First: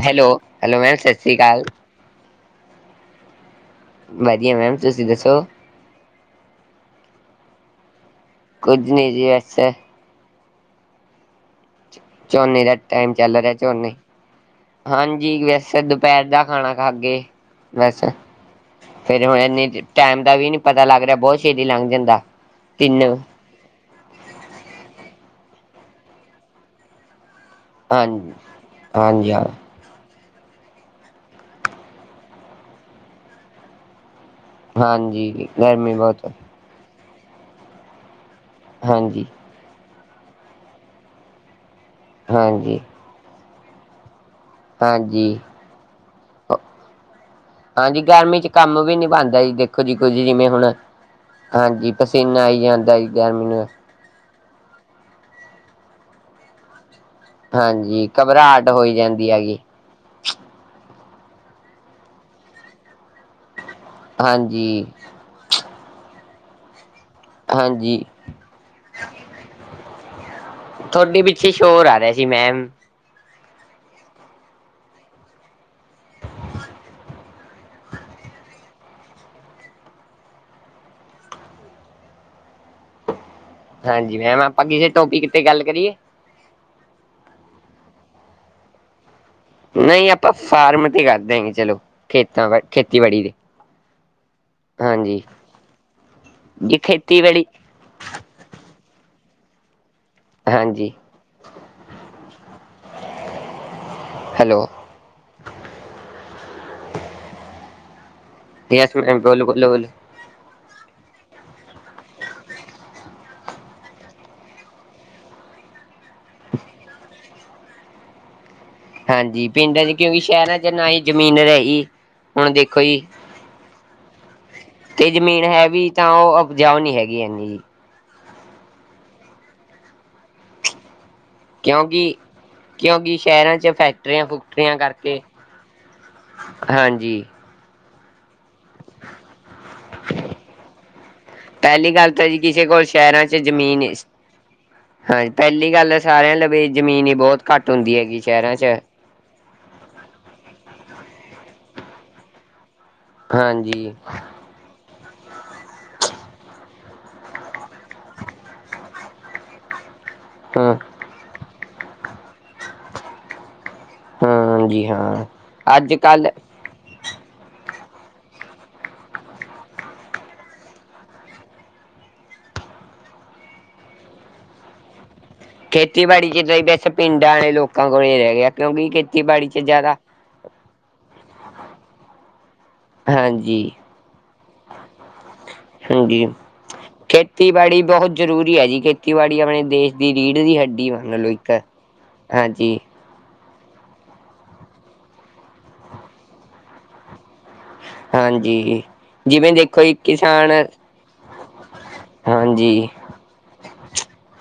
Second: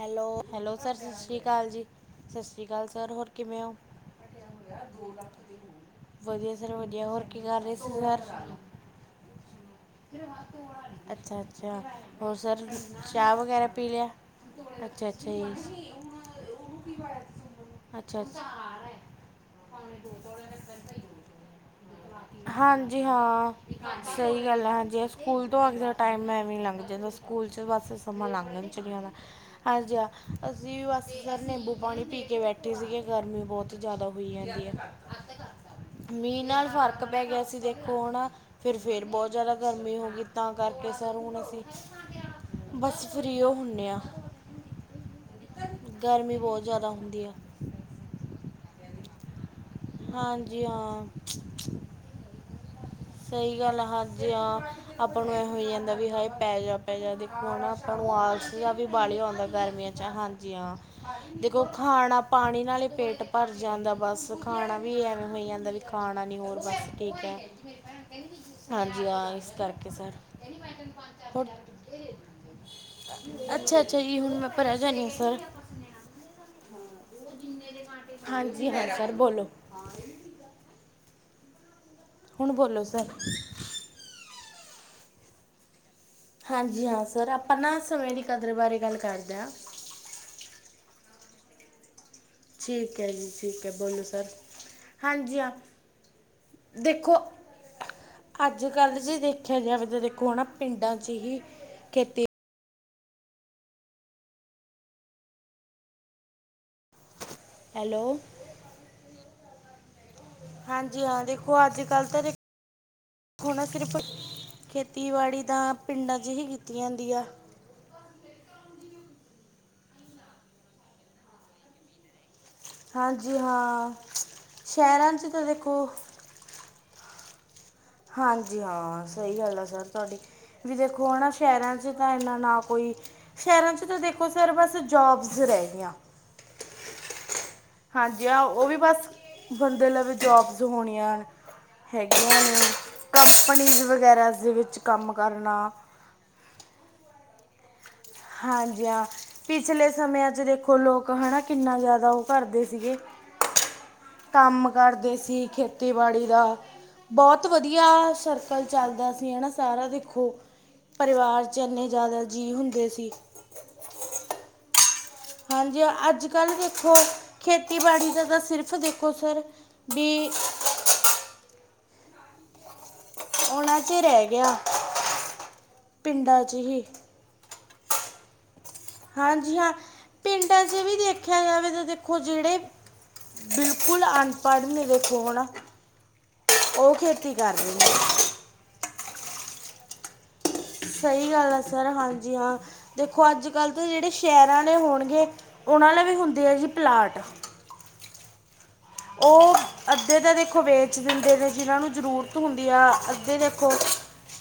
Hello hello sir ma'am ਸਤਿ ਸ਼੍ਰੀ ਅਕਾਲ ਸਸ੍ਰੀਕਾਲ ਜੀ ਸਸ੍ਰੀਕਾਲ ਸਰ ਹੋਰ ਕਿਵੇਂ ਓ ਵਧੀਆ ਮੈਮ ਤੁਸੀਂ ਦੱਸੋ ਵਧੀਆ ਸਰ ਵਧੀਆ ਹੋਰ ਕੀ ਕਰ ਰਹੇ ਸੀ ਸਰ ਕੁੱਝ ਨਹੀਂ ਜੀ ਵੈਸੇ [unintelligible] ਅੱਛਾ ਅੱਛਾ ਹੋਰ ਝੋਨੇ ਸਰ ਦਾ ਟਾਈਮ ਚੱਲ ਚਾਹ ਰਿਹਾ ਵਗੈਰਾ ਪੀ ਝੋਨੇ ਲਿਆ ਅੱਛਾ ਅੱਛਾ ਹਾਂਜੀ ਜੀ ਵੈਸੇ ਦੁਪਹਿਰ ਦਾ ਖਾਣਾ ਖਾਕੇ ਬਸ ਅੱਛਾ ਅੱਛਾ ਫੇਰ ਹੁਣ ਇਨੀ ਟਾਈਮ ਦਾ ਵੀ ਨੀ ਪਤਾ ਲੱਗ ਰਿਹਾ ਬਹੁਤ ਛੇਤੀ ਲੰਘ ਜਾਂਦਾ ਹਾਂਜੀ ਤਿੰਨ ਹਾਂ ਸਹੀ ਗੱਲ ਆ ਹਾਂਜੀ ਸਕੂਲ ਤੋਂ ਆਉਂਦਿਆਂ ਟਾਇਮ ਐਵੀਂ ਲੰਘ ਜਾਂ ਸਕੂਲ 'ਚ ਬਸ ਸਮਾਂ ਹਾਂਜੀ ਲੰਘਣ ਚ ਨੀ ਆਉਂਦਾ ਹਾਂਜੀ [unintelligible] ਹਾਂ ਹਾਂਜੀ ਹਾਂ ਅਸੀਂ ਬਸ ਸਰ ਨਿੰਬੂ ਪਾਣੀ ਪੀ ਕੇ ਬੈਠੇ ਸੀਗੇ ਗਰਮੀ ਬਹੁਤ ਜ਼ਿਆਦਾ ਹੋਈ ਜਾਂਦੀ ਹਾਂਜੀ ਗਰਮੀ ਬਹੁਤ ਮੀਂਹ ਨਾਲ ਫ਼ਰ ਕ ਪੈ ਗਿਆ ਸੀ ਦੇਖੋ ਹਨਾ ਫਿਰ ਫੇਰ ਹਾਂਜੀ ਬਹੁਤ ਜ਼ਿਆਦਾ ਗਰਮੀ ਹੋ ਗਈ ਤਾਂ ਕਰਕੇ ਸਰ ਹੁਣ ਅਸੀਂ ਹਾਂਜੀ ਫਰੀਓ ਹੁੰਨੇ ਆ ਹਾਂਜੀ ਗਰਮੀ ਬਹੁਤ ਜ਼ਿਆਦਾ ਹੁੰਦੀ ਆ ਹਾਂਜੀ ਗਰਮੀ ਚ ਕੰਮ ਵੀ ਨੀ ਬਣਦਾ ਜੀ ਦੇਖੋ ਜੀ ਕੁਝ ਜਿਵੇਂ ਹੁਣ ਹਾਂਜੀ ਹਾਂ ਹਾਂਜੀ ਪਸੀਨਾ ਆਈ ਜਾਂਦਾ ਜ ਸਹੀ ਗੱਲ ਆ ਹਾਂਜੀ ਹਾਂ ਆਪਾਂ ਨੂੰ ਐ ਹੋਈ ਜਾਂਦਾ ਵੀ ਹਾਏ ਪੈ ਜਾ ਪੈ ਜਾ ਹੁਣ ਆਪਾਂ ਹਾਂਜੀ ਨੂੰ ਆਲਸ ਜਿਆ ਘਬਰਾਹਟ ਆ ਵੀ ਹੋਈ ਬਾੜੀ ਜਾਂਦੀ ਆਉਂਦਾ ਹੈਗੀ ਗਰਮੀਆਂ ਚ ਹਾਂਜੀ ਹਾਂ ਦੇਖੋ ਖਾਣਾ ਪਾਣੀ ਨਾਲ ਈ ਪੇਟ ਭਰ ਜਾਂਦਾ ਬਸ ਖਾਣਾ ਹਾਂਜੀ, ਵੀ ਐਵੇਂ ਹੋਈ ਜਾਂਦਾ ਵੀ ਖਾਣਾ ਨਹੀਂ ਹੋਰ ਬਸ ਠੀਕ ਐ ਹਾਂਜੀ ਹਾਂਜੀ ਹਾਂ ਇਸ ਕਰਕੇ ਸਰ ਤੁਹਾਡੇ ਪਿੱਛੇ ਹੋਰ ਸ਼ੋਰ ਆ ਰਿਹਾ ਸੀ ਮੈਮ ਅੱਛਾ ਅੱਛਾ ਜੀ ਹੁਣ ਮੈਂ ਪਰਾਂ ਜਾਨੀ ਸਰ ਹਾਂਜੀ ਹਾਂ ਸਰ ਬੋਲੋ [inaudible] ਹੁਣ ਬੋਲੋ ਸਰ ਹਾਂਜੀ ਮੈਮ ਆਪਾਂ ਕਿਸੇ ਟੋਪੀਕ ਤੇ ਗੱਲ ਕਰੀਏ ਹਾਂਜੀ ਹਾਂ ਸਰ ਆਪਾਂ ਨਾ ਸਮੇਂ ਦੀ ਕਦਰ ਬਾਰੇ ਗੱਲ ਕਰਦੇ ਆਂ ਨਹੀਂ ਆਪਾਂ ਫਾਰਮ ਤੇ ਕਰ ਦਿਆਂਗੇ ਚੱਲੋ ਠੀਕ ਐ ਜੀ ਠੀਕ ਐ ਬੋਲੋ ਸਰ ਹਾਂਜੀ ਹਾਂ ਜੀ ਦੇਖੋ ਖੇਤੀਬਾੜੀ ਅੱਜ ਕੱਲ੍ਹ ਜੇ ਦੇਖਿਆ ਜਾਵੇ ਤਾਂ ਦੇਖੋ ਹਨਾ ਹਾਂਜੀ ਪਿੰਡਾਂ ਚ ਹੀ ਖੇਤੀ ਹੈਲੋ ਹੈਲੋ [unintelligible] ਹਾਂਜੀ ਹਾਂ ਦੇਖੋ ਅੱਜ ਕੱਲ੍ਹ ਤਾਂ ਦੇਖ ਖੋ ਨਾ ਸਿਰਫ਼ ਖੇਤੀਬਾੜੀ ਤਾਂ ਪਿੰਡਾਂ ਚ ਹੀ ਕੀਤੀ ਜਾਂਦੀ ਆ ਹਾਂਜੀ ਪਿੰਡਾਂ ਚ ਕਿਉਂਕਿ ਸ਼ਹਿਰਾਂ ਚ ਨਾ ਹੀ ਜ਼ਮੀਨ ਰਹੀ ਹੁਣ ਦੇਖੋ ਜੀ, ਹਾਂਜੀ ਹਾਂ ਤੇ ਸ਼ਹਿਰਾਂ 'ਚ ਜ਼ਮੀਨ ਤਾਂ ਹੈ ਦੇਖੋ ਵੀ ਤਾਂ ਉਹ ਊਪਜਾਊ ਨੀਂ ਹੈਗੀ ਏਨੀ ਜੀ ਹਾਂਜੀ ਹਾਂ ਸਹੀ ਗੱਲ ਆ ਸਰ ਤੁਹਾਡੀ ਵੀ ਦੇਖੋ ਹਨਾ ਸ਼ਹਿਰਾਂ ਚ ਤਾਂ ਕਿਉਂਕਿ ਇੰਨਾ ਨਾ ਕੋਈ ਕਿਉਂਕਿ ਸ਼ਹਿਰਾਂ ਚ ਤਾਂ ਫੈਕਟਰੀਆਂ ਦੇਖੋ ਸਰ ਬਸ ਫੁਕਟਰੀਆਂ ਕਰਕੇ ਜੋਬਜ ਰਹਿ ਗਈਆਂ ਹਾਂਜੀ ਹਾਂਜੀ ਆ ਉਹ ਵੀ ਬਸ ਬੰਦੇ ਲਵੇ ਜੋਬਸ ਹੋਣੀਆਂ ਪਹਿਲੀ ਗੱਲ ਤਾਂ ਜੀ ਹੈਗੀਆਂ ਨੇ ਕਿਸੇ ਕੋਲ ਸ਼ਹਿਰਾਂ ਚ ਕੰਪਨੀਜ਼ ਜ਼ਮੀਨ ਵਗੈਰਾ ਦੇ ਵਿੱਚ ਕੰਮ ਹਾਂਜੀ ਕਰਨਾ ਪਹਿਲੀ ਗੱਲ ਸਾਰਿਆਂ ਲਵੇ ਜ਼ਮੀਨ ਹੀ ਬਹੁਤ ਘੱਟ ਹੁੰਦੀ ਏ ਹਾਂਜੀ, ਹਾਂ ਪਿਛਲੇ ਸਮਿਆਂ ਚ ਦੇਖੋ ਲੋਕ ਹਨਾ ਕਿੰਨਾ ਜਿਆਦਾ ਉਹ ਕਰਦੇ ਸੀਗੇ ਹਾਂਜੀ ਕੰਮ ਕਰਦੇ ਸੀ ਖੇਤੀਬਾੜੀ ਦਾ ਬਹੁਤ ਵਧੀਆ ਸਰਕਲ ਚੱਲਦਾ ਸੀ ਹਨਾ ਸਾਰਾ ਦੇਖੋ। ਹੂੰ ਪਰਿਵਾਰ ਚ ਇੰਨੇ ਜਿਆਦਾ ਜੀਅ ਹੁੰਦੇ ਸੀ ਹਾਂਜੀ, ਹਾਂ ਹਾਂਜੀ ਅੱਜ ਕੱਲ੍ਹ ਦੇਖੋ ਖੇਤੀਬਾੜੀ ਦਾ ਤਾਂ ਸਿਰਫ ਦੇਖੋ ਸਰ, ਵੀ ਓਨਾਂ ਚ ਰਹਿ ਗਿਆ। ਖੇਤੀਬਾੜੀ ਪਿੰਡਾਂ ਚ ਤਾਂ ਜੀ ਹੀ ਬੈਸ ਪਿੰਡਾਂ ਆਲੇ ਲੋਕਾਂ ਕੋਲੇ ਰਹਿ ਗਿਆ ਕਿਉਂਕਿ ਖੇਤੀਬਾੜੀ ਹਾਂਜੀ 'ਚ ਹਾਂ ਜ਼ਿਆਦਾ ਪਿੰਡਾਂ ਚ ਵੀ ਦੇਖਿਆ ਜਾਵੇ ਤਾਂ ਦੇਖੋ ਜਿਹੜੇ ਹਾਂਜੀ ਬਿਲਕੁਲ ਅਨਪੜ੍ਹ ਨੇ ਵੇਖੋ ਹਨਾ ਹਾਂਜੀ ਉਹ ਖੇਤੀ ਕਰਦੇ ਖੇਤੀਬਾੜੀ ਨੇ ਬਹੁਤ ਜ਼ਰੂਰੀ ਏ ਜੀ ਖੇਤੀਬਾੜੀ ਆਪਣੇ ਦੇਸ਼ ਦੀ ਰੀੜ ਦੀ ਹੱਡੀ ਮੰਨ ਲਓ ਸਹੀ ਇੱਕ, ਗੱਲ ਆ ਸਰ ਹਾਂ ਹਾਂਜੀ ਦੇਖੋ ਅੱਜ ਕੱਲ੍ਹ ਤਾਂ ਜਿਹੜੇ ਸ਼ਹਿਰਾਂ ਆਲੇ ਹੋਣਗੇ ਉਹਨਾਂ ਲਵੇ ਹੁੰਦੇ ਆ ਜੀ ਪਲਾਟ ਹਾਂਜੀ ਜਿਵੇਂ ਉਹ ਦੇਖੋ ਜੀ ਅੱਧੇ ਤਾਂ ਕਿਸਾਨ ਦੇਖੋ ਵੇਚ ਦਿੰਦੇ ਨੇ ਜਿਨਾਂ ਨੂੰ ਜ਼ਰੂਰਤ ਹੁੰਦੀ ਹਾਂਜੀ ਆ ਅੱਧੇ ਦੇਖੋ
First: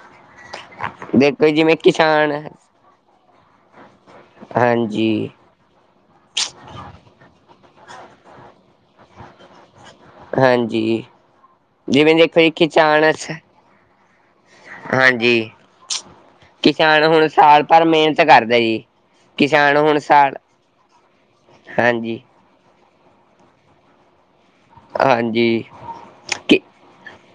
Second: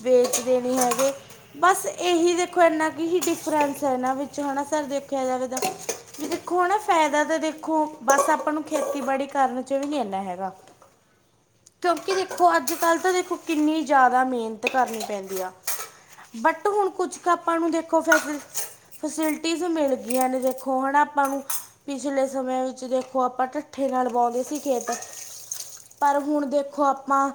ਵੇਚਦੇ ਨੀ ਹੈਗੇ ਦੇਖੋ ਜੀ ਜਿਵੇਂ ਬਸ ਕਿਸਾਨ ਏਹੀ ਦੇਖੋ ਇਨਾ ਕ ਕ ਹੀ ਡਿਫਰੈਂਸ ਐ ਇਨਾਂ ਵਿੱਚ ਹਨਾ ਸਰ ਦੇਖਿਆ ਹਾਂਜੀ ਜਾਵੇ ਤਾਂ ਵੀ ਦੇਖੋ ਹਨਾ ਫੈਦਾ ਤਾਂ ਦੇਖੋ ਬਸ ਆਪਾਂ ਨੂੰ ਖੇਤੀਬਾੜੀ ਕਰਨ ਚ ਵੀ ਨੀ ਐਨਾ ਹਾਂਜੀ ਕਿਉਂਕਿ ਜਿਵੇਂ ਜੀ ਦੇਖੋ ਅੱਜ ਕੱਲ ਤਾਂ ਕਿਸਾਨ ਸ ਦੇਖੋ ਕਿੰਨੀ ਜਿਆਦਾ ਮੇਨਤ ਕਰਨੀ ਪੈਂਦੀ ਹਾਂਜੀ, ਆ ਬਟ ਹੁਣ ਕਿਸਾਨ ਕੁਝ ਕ ਆਪਾਂ ਸਾਲ ਨੂੰ ਭਰ ਦੇਖੋ ਫ ਮਿਹਨਤ ਕਰਦਾ ਜੀ। ਫੈਸੀਲਿਟੀਜ਼ ਕਿਸਾਨ ਮਿਲ ਹੁਣ ਗਈਆਂ ਸਾਲ ਨੇ ਦੇਖੋ ਹਨਾ ਆਪਾਂ ਨੂੰ ਹਾਂਜੀ, ਪਿਛਲੇ ਸਮਿਆਂ ਵਿੱਚ ਦੇਖੋ ਆਪਾਂ ਢੱਠੇ ਨਾਲ ਬਾਂਉਦੇ ਸੀ ਖੇਤ ਹਾਂਜੀ ਪਰ ਹੁਣ ਕਿ ਦੇਖੋ ਆਪਾਂ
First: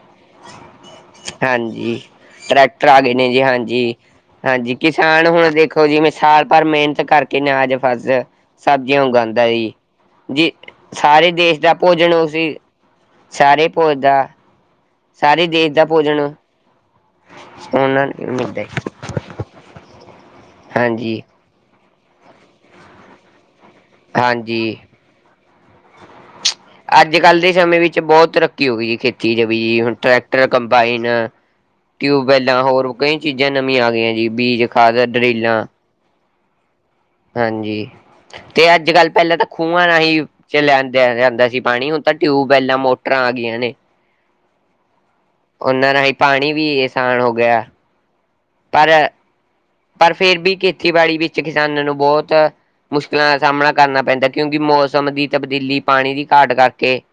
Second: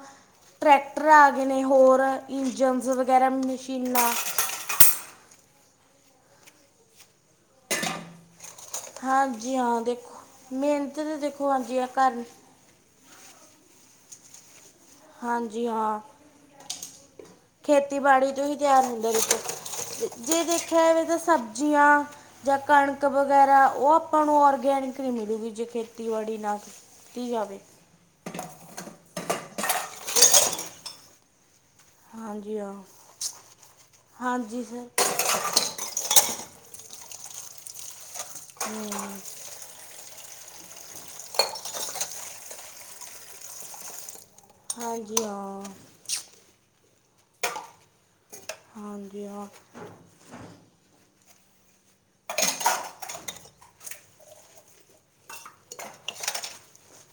ਟਰੈਕਟਰ ਆ ਗਏ ਨੇ ਹੋਰ ਹਾਂਜੀ। ਟਰੈਕਟਰ ਇੰਜਨਸ ਆ ਗਏ ਵਗੈਰਾ ਨੇ ਜੀ ਹਾਂਜੀ। ਮਸ਼ੀਨਾਂ ਹਾਂਜੀ ਕਿਸਾਨ ਹੁਣ ਦੇਖੋ ਜਿਵੇਂ ਸਾਲ ਭਰ ਮੇਹਨਤ ਕਰਕੇ ਅਨਾਜ ਫਸ ਸਬਜ਼ੀਆਂ ਉਗਾਂਦਾ ਹਾਂਜੀ ਜੀ ਹਾਂ ਦੇਖੋ ਜੇ ਮਿਹਨਤ ਤੇ ਸਾਰੇ ਦੇਖੋ ਦੇਸ਼ ਦਾ ਹਾਂਜੀ ਆ ਭੋਜਨ ਕਰਨ ਉਸ ਸਾਰੇ ਭੋਜ ਦਾ, ਸਾਰੇ ਹਾਂਜੀ ਦੇਸ਼ ਦਾ ਹਾਂ ਭੋਜਨ, ਉਹਨਾਂ ਖੇਤੀਬਾੜੀ ਨੂੰ ਤੋਂ ਹੀ ਮਿਲਦਾ ਤਿਆਰ ਹੁੰਦਾ ਵਿੱਚ। ਜੇ ਦੇਖਿਆ ਜਾਵੇ ਤਾਂ ਹਾਂਜੀ, ਸਬਜ਼ੀਆਂ ਜਾ ਕਣਕ ਵਗੈਰਾ ਉਹ ਆ ਆਪਾਂ ਨੂੰ ਹਾਂਜੀ। ਔਰਗੈਨਿਕ ਨੀ ਮਿਲੋਗੀ ਜੇ ਖੇਤੀਬਾੜੀ ਨਾ ਅੱਜ ਕੀਤੀ ਕੱਲ੍ਹ ਜਾਵੇ। ਦੇ ਸਮੇਂ ਵਿੱਚ ਬਹੁਤ ਕੀ ਹੋ ਗਈ ਖੇਤੀ ਚ ਵੀ ਹੁਣ ਟਰੈਕਟਰ ਕੰਬਾਈਨ, ਹਾਂਜੀ ਟਿਊਬਵੈਲਾਂ ਹਾਂ ਹੋਰ ਕਈ ਚੀਜ਼ਾਂ ਨਵੀਆ ਆ ਗਈਆ ਜੀ ਹਾਂਜੀ ਬੀਜ ਖਾਦ ਸਰ ਡਰਿਲਾਂ, ਹਾਂਜੀ, ਤੇ ਅੱਜ-ਕੱਲ ਪਹਿਲਾ ਤਾਂ ਖੂਹਾ ਰਾਹੀ ਚਲਿਆ ਜਾਂਦਾ ਸੀ ਪਾਣੀ ਹੁਣ ਤਾਂ ਟਿਊਬਵੈਲਾਂ ਮੋਟਰਾਂ ਆ ਗਈਆ ਨੇ। ਹਾਂਜੀ ਹਾਂ। ਉਹਨਾਂ ਰਾਹੀਂ ਪਾਣੀ ਵੀ ਅਸਾਨ ਹੋ ਗਿਆ। ਪਰ ਹਾਂਜੀ ਹਾਂ। ਪਰ ਫੇਰ ਵੀ ਖੇਤੀਬਾੜੀ ਵਿੱਚ ਕਿਸਾਨਾਂ ਨੂੰ ਬਹੁਤ, ਮੁਸ਼ਕਿਲਾਂ ਦਾ ਸਾਹਮਣਾ ਕਰਨਾ ਪੈਂਦਾ ਕਿਉਂਕਿ ਮੌਸਮ ਦੀ ਤਬਦੀਲੀ ਪਾਣੀ ਦੀ ਘਾਟ ਕਰਕੇ, [inaudible]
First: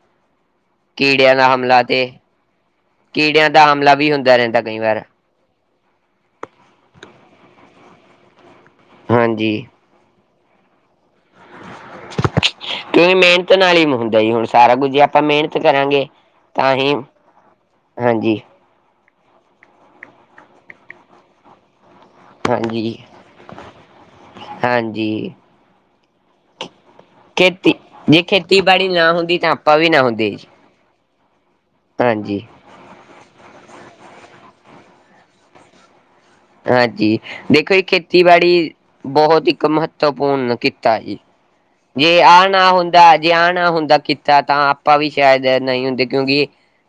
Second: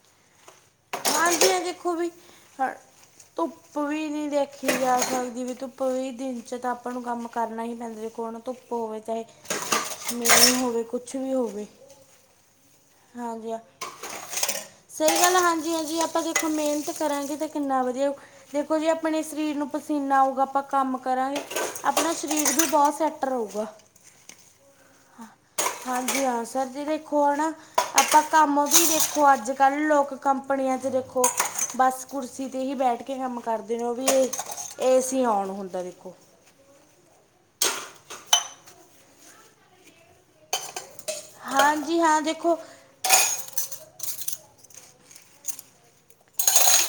ਕੀੜਿਆਂ ਹਾਜੀ ਦਾ ਐ ਹਮਲਾ ਦੇਖੋ ਬਈ, ਤੇ ਹ ਕੀੜਿਆਂ ਦਾ ਧੁੱਪ ਹਮਲਾ ਵੀ ਨੀ ਹੁੰਦਾ ਰਹਿੰਦਾ ਦੇਖੀ ਕਈ ਜਾ ਵਾਰ ਸਕਦੀ ਵੀ ਧੁੱਪ ਕੋਈ ਦਿਨ ਚ ਤਾਂ ਆਪਾਂ ਨੂੰ ਕੰਮ ਕਰਨਾ ਹੀ ਪੈਂਦਾ ਦੇਖੋ ਹੁਣ ਧੁੱਪ ਹੋਵੇ ਚਾਹੇ। ਹਾਂਜੀ ਮੀਂਹ ਵੀ ਹੋਵੇ ਕੁਛ ਵੀ ਹੋਵੇ। [inaudible] ਕਿ ਮਿਹਨਤ ਹਾਂਜੀ ਹਾਂ ਨਾਲ ਹੀ ਹੁੰਦਾ ਜੀ ਹੁਣ ਸਾਰਾ ਕੁੱਝ ਜੇ ਆਪਾਂ ਸਹੀ ਗੱਲ ਆ, ਮਿਹਨਤ ਹਾਂਜੀ ਹਾਂਜੀ ਕਰਾਂਗੇ, ਆਪਾਂ ਦੇਖੋ ਤਾਂ ਮਿਹਨਤ ਹੀ ਕਰਾਂਗੇ ਤਾਂ ਕਿੰਨਾ ਵਧੀਆ, ਹਾਂਜੀ, ਦੇਖੋ ਜੀ ਆਪਣੇ ਸਰੀਰ ਨੂੰ ਪਸੀਨਾ ਆਊਗਾ ਆਪਾਂ ਕੰਮ ਕਰਾਂਗੇ ਆਪਣਾ ਸਰੀਰ ਵੀ ਬਹੁ ਹਾਂਜੀ, ਸੈਟ ਰਹੁਗਾ। ਹਾਂਜੀ ਹਾਂਜੀ ਹਾਂ, ਸਰ ਜੀ ਦੇਖੋ ਹਨਾ, ਖੇਤੀ ਆਪਾਂ ਜੇ ਕੰਮ ਵੀ ਖੇਤੀਬਾੜੀ ਨਾ ਦੇਖੋ ਹੁੰਦੀ ਤਾਂ ਆਪਾਂ ਅੱਜ-ਕੱਲ ਵੀ ਨਾ ਲੋਕ ਕੰਮ ਹੁੰਦੇ ਜੀ। ਕੰਪਨੀਆਂ ਚ ਦੇਖੋ, ਬਸ ਹਾਂਜੀ, ਕੁਰਸੀ ਤੇ ਹੀ ਬੈਠ ਕੇ ਬੈਠਕੇ ਕੰਮ ਕਰਦੇ ਨੇ ਉਹ ਵੀ ਏ, ਏਸੀ ਔਨ ਹੁੰਦਾ ਦੇਖੋ। ਹਾਂਜੀ, ਦੇਖੋ ਜੀ ਖੇਤੀਬਾੜੀ, ਬਹੁਤ ਇੱਕ ਮਹੱਤਵਪੂਰਨ ਕਿਤਾ ਕਿੱਤਾ ਆ ਜੀ, ਹਾਂਜੀ ਹਾਂ ਜੇ ਆ ਦੇਖੋ ਨਾ ਹੁੰਦਾ ਤਾ ਜੇ ਆ ਨਾ ਹੁੰਦਾ ਕਿੱਤਾ ਤਾਂ ਆਪਾਂ ਵੀ ਸ਼ਾਇਦ ਨਹੀ ਹੁੰਦੇ ਕਿਉਂਕਿ,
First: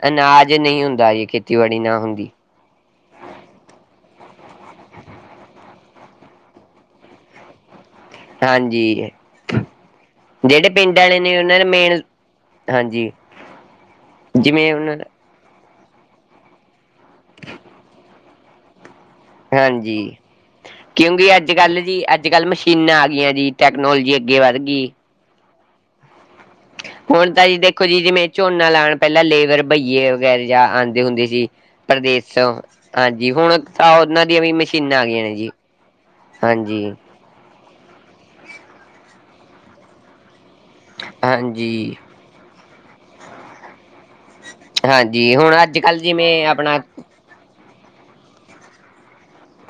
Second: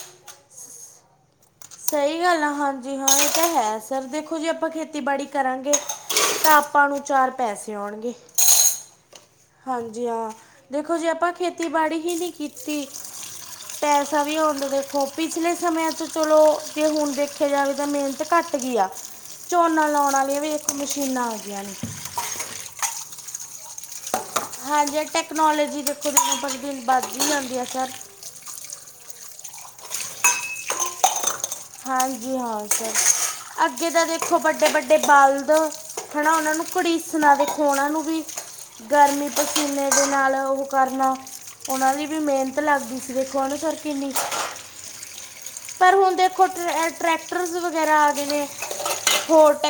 ਅਨਾਜ ਨਹੀਂ ਹੁੰਦਾ ਜੀ ਖੇ ਸਹੀ ਗੱਲ ਆ ਹਾਂਜੀ ਹਾਂ ਇਹ ਤਾਂ ਹੈ ਸਰ ਦੇਖੋ ਜੀ ਆਪਾਂ ਖੇਤੀਬਾੜੀ ਕਰਾਂਗੇ, ਤਾਂ ਆਪਾਂ ਨੂੰ ਚਾਰ ਪੈਸੇ ਆਉਣਗੇ। ਹਾਂਜੀ। ਹਾਂਜੀ ਹਾਂ, ਜਿਹੜੇ ਦੇਖੋ ਪਿੰਡ ਜੀ ਆਲੇ ਆਪਾਂ ਨੇ ਉਹਨਾਂ ਨੇ ਖੇਤੀਬਾੜੀ ਮੇਨ ਹੀ ਨਹੀ ਕੀਤੀ, ਹਾਂਜੀ ਪੈਸਾ ਵੀ ਆਉਦਾ ਜਿਵੇਂ ਉਹਨਾਂ ਦੇਖੋ। ਦਾ ਪਿਛਲੇ ਸਮਿਆ ਤੋਂ ਚਲੋ ਜੇ ਹੁਣ ਦੇਖਿਆ ਜਾਵੇ ਤਾਂ ਮਿਹਨਤ ਘੱਟ ਗਈ ਆ। ਝੋਨਾ ਲਾਉਣ ਹਾਂਜੀ ਆਲੀਆਂ ਵੀ ਵੇਖੋ ਮਸ਼ੀਨਾਂ ਆ ਗਈਆ ਨੇ। ਅੱਜ-ਕੱਲ ਮਸ਼ੀਨਾਂ ਆ ਗਈਆਂ ਜੀ ਟੈਕਨੋਜੀ ਅੱਗੇ ਵੱਧ ਗਈ। ਹਾਂਜੀ ਟੈਕਨੋਲੋਜੀ ਦੇਖੋ [unintelligible] ਹੁਣ ਤਾਂ ਜੀ ਜਾਂਦੀ ਆ ਦੇਖੋ ਸਰ ਜੀ ਜਿਵੇਂ ਝੋਨਾ ਲਾਣਾ ਪਹਿਲਾਂ ਲੇਬਰ ਬਈਏ ਵਗੈਰਾ ਜਾਂ ਆਦੇ ਹੁੰਦੇ ਸੀ। ਹਾਂਜੀ ਪ੍ਰਦੇਸੋਂ ਹਾਂ ਹਾਂਜੀ ਹੁਣ ਸਰ ਅੱਗੇ ਤਾਂ ਉਹਨਾਂ ਦੇਖੋ ਦੀਆਂ ਵੀ ਵੱਡੇ-ਵੱਡੇ ਮਸ਼ੀਨਾਂ ਆ ਗਈਆਂ ਨੇ ਜੀ ਬਲਦ, ਹਨਾ ਉਹਨਾਂ ਨੂੰ ਹਾਂਜੀ। ਕੜੀਸਣਾ ਦੇਖੋ ਉਹਨਾ ਨੂੰ ਵੀ ਗਰਮੀ ਪਸੀਨੇ ਦੇ ਨਾਲ ਉਹ ਕਰਨਾ ਓਹਨਾਂ ਹਾਂਜੀ ਦੀ ਵੀ ਮਿਹਨਤ ਲੱਗਦੀ ਸੀ ਦੇਖੋ ਹਨਾ ਸਰ ਕਿੰਨੀ, ਹਾਂਜੀ ਹੁਣ ਪਰ ਅੱਜ-ਕੱਲ ਹੁਣ ਦੇਖੋ ਜਿਵੇਂ ਆਪਣਾ, ਟਰੈਕਟਰਸ ਵਗੈਰਾ ਆ ਗਏ ਨੇ ਹੋਰ ਟ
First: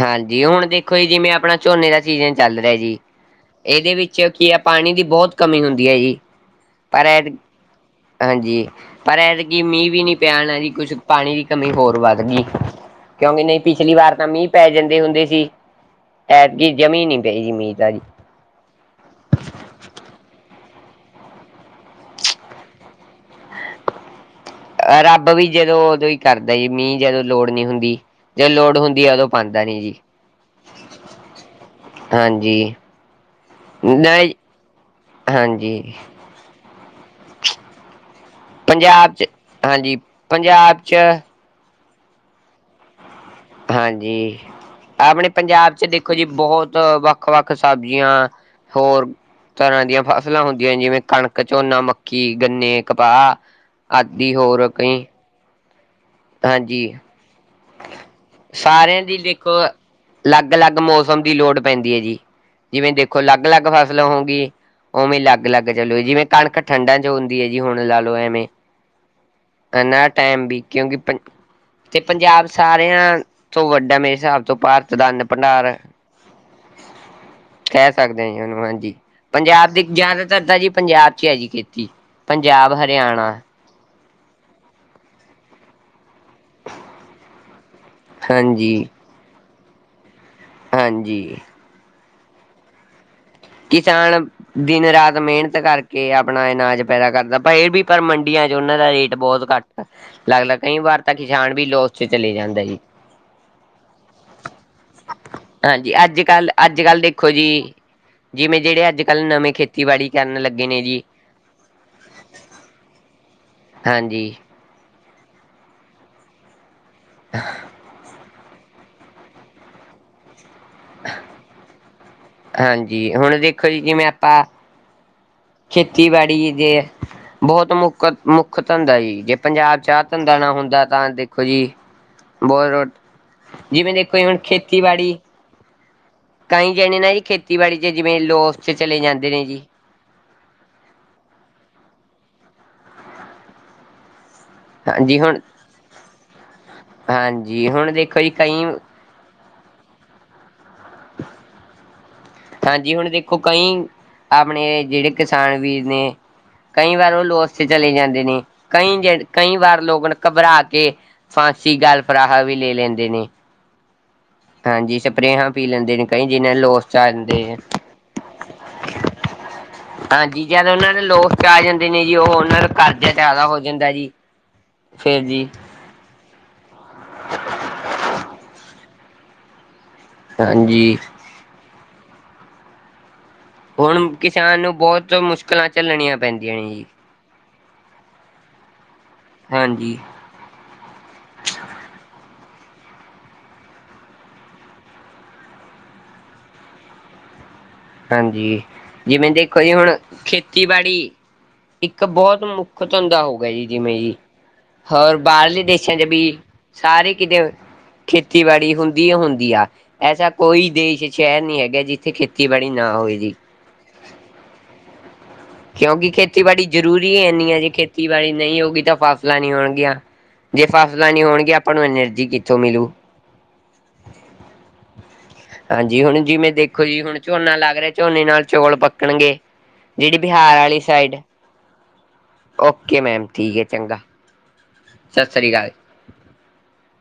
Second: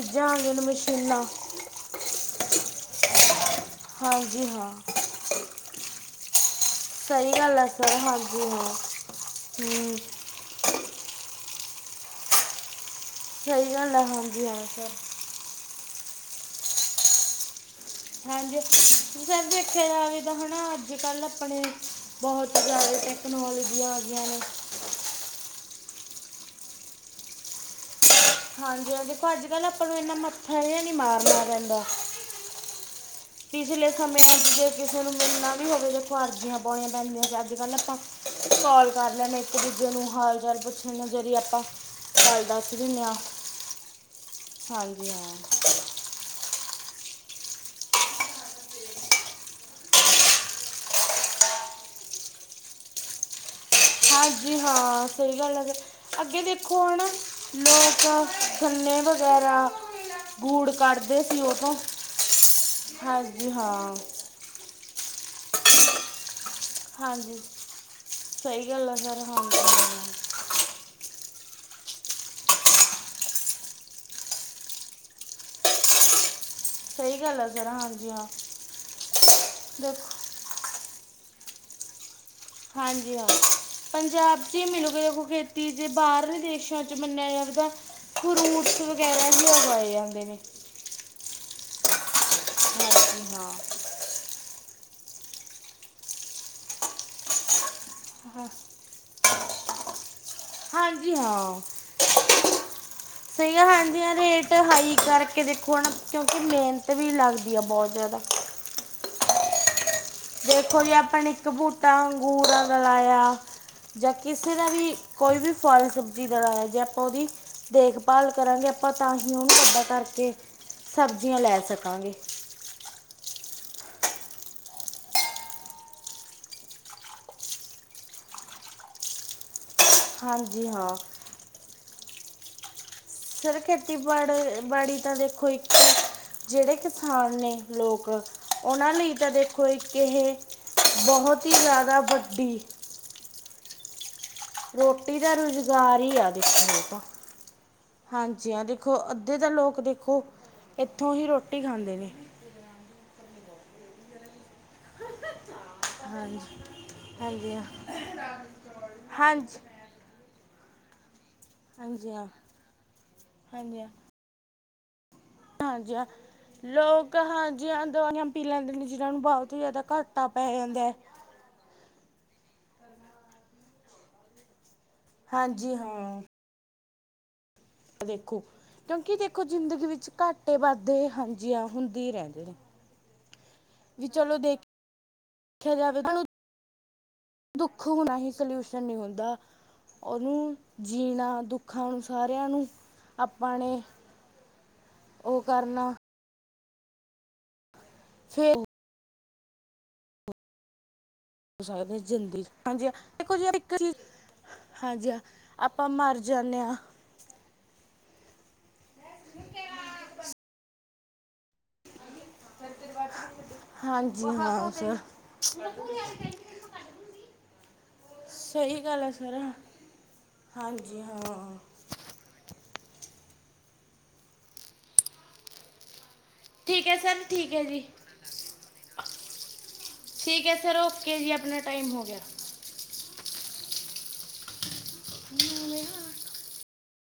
ਹਾਂਜੀ ਹੁਣ ਦੇਖੋ ਜੀ ਜਿਵੇਂ ਅਪਨਾ ਝੋਨੇ ਦਾ ਸੀਜਨ ਚੱਲ ਰਿਹਾ ਜੀ ਇਹਦੇ ਵਿੱਚ ਹਾਂਜੀ ਕੀ ਆ ਹਾਂ ਪਾਨੀ ਦੀ ਬਹੁਤ ਕਮੀ ਹੁੰਦੀ ਏ ਜੀ ਪਰ ਐ ਸਹੀ ਗੱਲ ਹੈ ਸਰ ਹਾਂ ਹਾਂਜੀ, ਪਰ ਐਤਕੀ ਮੀਂਹ ਹਮ, ਵੀ ਨੀ ਪਿਆ ਨਾ ਜੀ ਕੁਛ ਪਾਣੀ ਦੀ ਕਮੀ ਹੋਰ ਵੱਧ ਗਈ ਏ ਕਿਉਂਕਿ ਨਹੀਂ ਸਹੀ ਪਿਛਲੀ ਗੱਲ ਹੈ ਵਾਰ ਤਾਂ ਹਾਂਜੀ ਮੀਂਹ ਹਾਂ ਸਰ ਪੈਂਦੇ ਹੁੰਦੇ ਸੀ ਐਤਕੀ ਜਮਾ ਈ ਨੀ ਪਈ ਜੀ ਮੀਹ ਤਾਂ ਜੀ ਹਾਂਜੀ ਸਰ ਦੇਖਿਆ ਜਾਵੇ ਤਾਂ ਹੈਨਾ ਅੱਜ ਕੱਲ ਅਪਨੇ ਬਹੁਤ ਜ਼ਿਆਦੇ ਟੈਕਨੋਲੋਜੀਆਂ ਆ ਗਈਆਂ ਨੇ ਰੱਬ ਵੀ ਜਦੋਂ ਉਦੋਂ ਹੀ ਕਰਦਾ ਜੀ ਮੀਂਹ ਜਦੋਂ ਲੋੜ ਨੀ ਹੁੰਦੀ ਜਦੋਂ ਲੋੜ ਹਾਂਜੀ ਹੁੰਦੀ ਆ ਹਾਂਜੀ ਉਦੋਂ ਅੱਜ ਕੱਲ ਪਾਉਂਦਾ ਨੀ ਆਪਾਂ ਜੀ ਨੂੰ ਇਨਾ ਮੱਥਾ ਜੇਹਾ ਨੀ ਮਾਰਨਾ ਪੈਂਦਾ ਹਾਂਜੀ ਪਿਛਲੇ ਨਹੀਂ ਸਮਿਆਂ ਜੇ ਕਿਸੇ ਨੂੰ ਮਿਲਣਾ ਵੀ ਹੋਵੇ ਹਾਂਜੀ ਦੇਖੋ ਅਰਜ਼ੀਆਂ ਪਾਉਣੀਆਂ ਪੈਂਦੀਆਂ ਤੇ ਅੱਜ ਕੱਲ੍ਹ ਆਪਾਂ ਕੋਲ ਪੰਜਾਬ ਕਰ ਚ ਲੈਂਦੇ ਇੱਕ ਦੂਜੇ ਹਾਂਜੀ ਨੂੰ ਹਾਲ ਚਾਲ ਪੰਜਾਬ ਚ ਪੁੱਛਣ ਜਰੀਏ ਆਪਾਂ ਚਲ ਦਸ ਦੀਨੇ ਆ ਹਾਂਜੀ ਆਪਣੇ ਪੰਜਾਬ ਚ ਦੇਖੋ ਦੇਖੋ ਜੀ ਬਹੁਤ ਵੱਖ-ਵੱਖ ਸਬਜ਼ੀਆਂ, ਹੋਰ ਤਰ੍ਹਾਂ ਦੀਆਂ ਫ਼ਸਲਾਂ ਹੁੰਦੀਆਂ ਜਿਵੇਂ ਕਣਕ, ਝੋਨਾ, ਮੱਕੀ, ਗੰਨੇ, ਕਪਾਹ ਆਦਿ, ਹਾਂਜੀ ਹੋਰ ਕਈ। ਹਾਂ ਸਹੀ ਗੱਲ ਹੈ ਨਾ ਅੱਗੇ ਦੇਖੋ ਹਾਂਜੀ ਹੈਨਾ ਲੋਕ ਗੰਨੇ ਸਾਰਿਆਂ ਦੀ ਦੇਖੋ ਵਗੈਰਾ ਗੂੜ ਅਲੱਗ-ਅਲੱਗ ਕੱਢਦੇ ਮੌਸਮ ਦੀ ਸੀ ਉਹ ਲੋੜ ਤੋਂ ਪੈਂਦੀ ਐ ਜੀ। ਜਿਵੇਂ ਦੇਖੋ ਹਾਂਜੀ ਲੱਗ-ਲੱਗ ਹਾਂ ਫਸਲ ਹੋਗੀ ਉਵੇਂ ਲੱਗ-ਲੱਗ ਚੱਲੋ ਜਿਵੇਂ, ਕਣਕ। ਠੰਡਾਂ 'ਚ ਹੁੰਦੀ ਹਾਂਜੀ ਹੈ ਜੀ ਹੁਣ ਲਾ ਲਓ ਐਵੇਂ, ਸਹੀ ਗੱਲ ਹੈ ਸਰ ਹਾਂਜੀ ਨਾ ਹਾਂ। ਟਾਈਮ ਵੀ ਕਿਉਂਕਿ ਪ ਪੰਜਾਬ ਸਾਰਿਆਂ ਤੋਂ ਵੱਡਾ ਮੇਰੇ ਹਿਸਾਬ ਤੋਂ ਭਾਰਤ ਦਾ ਅੰਨ ਭੰਡਾਰ। ਸਹੀ ਗੱਲ ਹੈ ਸਰ ਕਹਿ ਹਾਂਜੀ ਸਕਦੇ ਆ ਹਾਂ ਜੀ ਉਹਨੂੰ ਹਾਂਜੀ, ਪੰਜਾਬ ਦੀ ਦੇਖੋ ਜਾਆਦਾ। ਦਾ ਜੀ ਪੰਜਾਬ 'ਚ ਹੈ ਜੀ ਖੇਤੀ। ਪੰਜਾਬ, ਹਾਂਜੀ ਹਾਂ, ਹਰਿਆਣਾ ਪੰਜਾਬ ਚ ਹੀ ਮਿਲੂਗੀ ਦੇਖੋ ਖੇਤੀ ਜੇ ਬਾਹਰ। ਦੇਸ਼ਾ 'ਚ ਮੰਨਿਆ ਜਾਵੇ ਤਾ ਫਰੂਟਸ ਵਗੈਰਾ ਹੀ ਉਗਾਏ ਜਾਂਦੇ ਨੇ। ਹਾਂਜੀ। ਹਾਂਜੀ ਹਾਂ। ਕਿਸਾਨ ਦਿਨ ਰਾਤ ਮਿਹਨਤ ਕਰਕੇ ਆਪਣਾ ਅਨਾਜ ਪੈਦਾ ਕਰਦਾ ਪਰ ਇਹ ਵੀ ਪਰ ਮੰਡੀਆਂ ਹਾਂ- 'ਚ ਉਹਨਾਂ ਦਾ ਰੇਟ ਬਹੁਤ ਘੱਟ ਲੱਗਦਾ ਕਈ ਵਾਰ ਤਾਂ ਹਾਂਜੀ ਕਿਸਾਨ ਹਾਂ ਵੀ ਲੋਸ 'ਚ ਚਲੇ ਜਾਂਦਾ ਜੀ। ਸਹੀ ਆ ਹਾਂਜੀ ਹਾਂ, ਰੇਟ ਹਾਈ ਕਰਕੇ ਦੇਖੋ ਹੈਨਾ ਹਾਂਜੀ ਅੱਜ ਕਿਉਂਕਿ ਕੱਲ ਅੱਜ ਮਿਹਨਤ ਕੱਲ ਵੀ ਦੇਖੋ ਲੱਗਦੀ ਆ ਜੀ ਬਹੁਤ ਜ਼ਿਆਦਾ। ਜਿਵੇਂ ਜਿਹੜੇ ਅੱਜ ਕੱਲ੍ਹ ਨਵੇਂ ਖੇ ਦੇਖੋ ਜੀ, ਆਪਾਂ ਨੇ ਇੱਕ ਬੂਟਾ ਅੰਗੂਰਾ ਦਾ ਲਾਇਆ ਜਾਂ ਹਾਂਜੀ ਕਿਸੇ ਵੀ ਕੋਈ ਵੀ ਫਲ ਸਬਜ਼ੀ ਦਾ ਲਾਇਆ ਜੇ ਆਪਾਂ ਉਹਦੀ ਦੇਖਭਾਲ ਕਰਾਂਗੇ ਆਪਾਂ ਤਾਂ ਹੀ ਉਹਨੂੰ ਵਡਾ ਕਰਕੇ ਸਬਜ਼ੀਆਂ ਲੈ ਸਕਾਂਗੇ। ਹਾਂਜੀ, ਹੁਣ ਵੇਖੋ ਜੀ ਜਿਵੇਂ ਆਪਾਂ ਖੇਤੀਬਾੜੀ ਦੇ ਬਹੁਤ ਮੁੱਖ ਮੁੱਖ ਧੰਦਾ ਜੀ ਜੇ ਪੰਜਾਬ 'ਚ ਆ ਧੰਦਾ ਨਾ ਹਾਂਜੀ ਹੁੰਦਾ ਹਾਂ ਤਾਂ ਦੇਖੋ ਜੀ ਬਹੁਤ ਰੋ ਸਰ ਜਿਵੇਂ ਦੇਖੋ ਜੀ ਖੇਤੀਬਾੜ ਹੁਣ ਬਾੜੀ ਤਾਂ ਖੇਤੀਬਾੜੀ ਦੇਖੋ ਇੱਕ ਕਈ ਜਿਹੜੇ ਜਣੇ ਨਾ ਜੀ ਕਿਸਾਨ ਨੇ ਖੇਤੀਬਾੜੀ ਚ ਲੋਕ ਜਿਵੇਂ ਲੋਸ ਚ ਉਹਨਾਂ ਚਲੇ ਲਈ ਜਾਂਦੇ ਤਾਂ ਨੇ ਜੀ। ਦੇਖੋ ਇੱਕ ਇਹ ਬਹੁਤ ਹੀ ਜ਼ਿਆਦਾ ਵੱਡੀ ਰੋਟੀ ਹਾਂਜੀ ਦਾ ਹੁਣ ਰੁਜ਼ਗਾਰ ਈ ਐ [unintelligible] ਹਾਂਜੀ ਹੁਣ ਦੇਖੋ ਜੀ ਹਾਂਜੀ ਕਈ ਦੇਖੋ ਅੱਧੇ ਤਾਂ ਲੋਕ ਦੇਖ ਓਹ ਇੱਥੋਂ ਹੀ ਰੋਟੀ ਖਾਂਦੇ ਨੇ। ਹਾਂਜੀ ਹੁਣ ਵੇਖੋ ਕਈ ਆਪਣੇ ਜੇੜੇ ਕਿਸਾਨ ਵੀਰ ਨੇ ਹਾਂਜੀ ਕਈ ਵਾਰ ਉਹ ਲੋਸ ਹਾਂਜੀ 'ਚ ਹਾਂ। ਚਲੇ ਜਾਂਦੇ ਨੇ, ਕਈ ਜ ਹਾਂਜੀ ਕਈ ਵਾਰ ਲੋਗ ਨ ਕਬਰਾ ਕੇ ਫਾਂਸੀ ਜਾਲ ਹਾਂ ਫਰਾਹਾ ਵੀ ਲੇ ਲੇਦੇ ਨੇ। ਹਾਂਜੀ- ਹਾਂਜੀ। ਹਾਂਜੀ। ਸਪਰੇਹਾਂ ਪੀ ਹਾਂਜੀ ਲੇਦੇ ਨੇ ਹਾਂ। ਕਈ ਜਿਨੇ ਲੋਸ'ਚ ਲੋਕ ਆਂਦੇ। ਹਾਂਜੀ ਹਾਂ ਦਵਾਈਆਂ ਪੀ ਲੈਂਦੇ ਨੇ ਜਿਨ੍ਹਾਂ ਨੂੰ ਬਹੁਤ ਹੀ ਜ਼ਿਆਦਾ ਘਾਟਾ ਹਾਂਜੀ। ਪੈ ਜਦ ਜਾਂਦਾ ਉਨਾਂ ਹੈ ਨੇ ਲੋਸ ਚ ਆ ਜਾਂਦੇ ਨੇ ਜੀ ਉਹ ਉਨਾਂ ਨੂੰ ਕਰਜ਼ਾ ਜਾਦਾ ਏ ਜੀ, ਫੇਰ ਜੀ ਹੂੰ- ਹੂੰ। ਏ ਦੇਖੋ, ਕਿਉਂਕਿ ਦੇਖੋ ਜ਼ਿੰਦਗੀ ਵਿੱਚ ਹਾਂਜੀ ਘਾਟੇ-ਵਾਧੇ ਹਾਂਜੀ ਹਾਂ ਹੁੰਦੇ ਈ ਰਹੰਦੇ ਨੇ। ਵੀ ਹੁਣ ਚਲੋ ਕਿਸਾਨ ਨੂੰ ਦੇਖਿਆ ਬਹੁਤ ਮੁਸ਼ਕਲਾਂ ਜਾਵੇ ਝੱਲਣੀਆਂ ਤੁਹਾਨੂੰ ਪੈਂਦੀਆਂ ਨੇ ਜੀ। ਦੁੱਖ ਹੋਣਾ ਹੀ ਸਲਯੂਸ਼ਨ ਨਈ ਹੁੰਦਾ। ਹਾਂਜੀ। ਉਹਨੂੰ ਜੀਣਾ ਦੁੱਖਾਂ ਨੂੰ, ਸਾਰਿਆਂ ਨੂੰ ਆਪਾਂ ਨੇ ਉਹ ਕਰਨਾ। ਫੇਰ ਹਾਂਜੀ, ਹੋ ਜਿਵੇਂ ਦੇਖੋ ਜੀ ਹੁਣ ਖੇਤੀਬਾੜੀ ਸਕਦੇ ਇੱਕ ਜ਼ਿੰਦਗੀ ਬੋਹਤ ਮੁੱਖ ਹਾਂਜੀ ਧੰਦਾ ਦੇਖੋ ਹੋ ਗਆ ਜੀ ਇੱਕ ਚੀਜ਼ ਜਿਵੇਂ ਜੀ। ਹਾਂਜੀ ਹੋਰ ਹਾਂ ਬਾਹਰਲੇ ਆਪਾਂ ਦੇਸਾਂ ਚ ਮਰ ਵੀ ਜਾਂਦੇ ਹਾਂ ਸਾਰੇ ਕਿਦੇ ਖੇਤੀਬਾੜੀ ਹੁੰਦੀ ਅ ਹੁੰਦੀ ਆ ਐਸਾ ਕੋਈ ਦੇਸ਼ ਸ਼ਹਿਰ ਨਹੀਂ ਹੈਗਾ ਜਿੱਥੇ ਖੇਤ ਖੇਤੀਬਾੜੀ ਨਾ ਹੋਏ ਗੀ। ਹਾਂਜੀ- ਹਾਂਜੀ। ਕਿਉਂਕਿ ਖੇਤੀਬਾੜੀ ਜ਼ਰੂਰੀ ਏਨੀ ਐ ਜੇ ਖੇਤੀਬਾੜੀ ਨਹੀਂ ਹੋਊਗੀ ਸਹੀ ਤਾਂ ਗੱਲ ਹੈ ਸਰ ਫਾਸਲਾ ਨੀ ਹੋਣਗੀਆਂ। ਜੇ ਹਾਂਜੀ ਫਾਸਲਾਂ ਨੀ ਹੋਣਗੀਆਂ ਹਾਂ ਆਪਾਂ ਨੂੰ ਐਨਰਜੀ ਕਿੱਥੋਂ ਮਿਲੂ? ਹਾਂਜੀ। ਹੁਣ ਜਿਵੇਂ ਦੇਖੋ ਠੀਕ ਹੈ ਜੀ ਹੁਣ ਸਰ ਠੀਕ ਝੋਨਾ ਹੈ ਲੱਗ ਜੀ ਰਯੈ, ਝੋਨੇ ਨਾਲ ਚੌਲ ਪੱਕਣਗੇ। ਜਿਹੜੀ ਠੀਕ ਏ ਬਿਹਾਰ ਫੇਰ ਵਾਲੀ ਸਾਈਡ ਓਕੇ ਜੀ ਆਪਣਾ ਟਾਈਮ ਹੋ ਗਯੈ। ਓਕੇ ਮੈਮ ਠੀਕ ਏ ਚੰਗਾ, ਸਸ੍ਰੀ ਕਾਲ।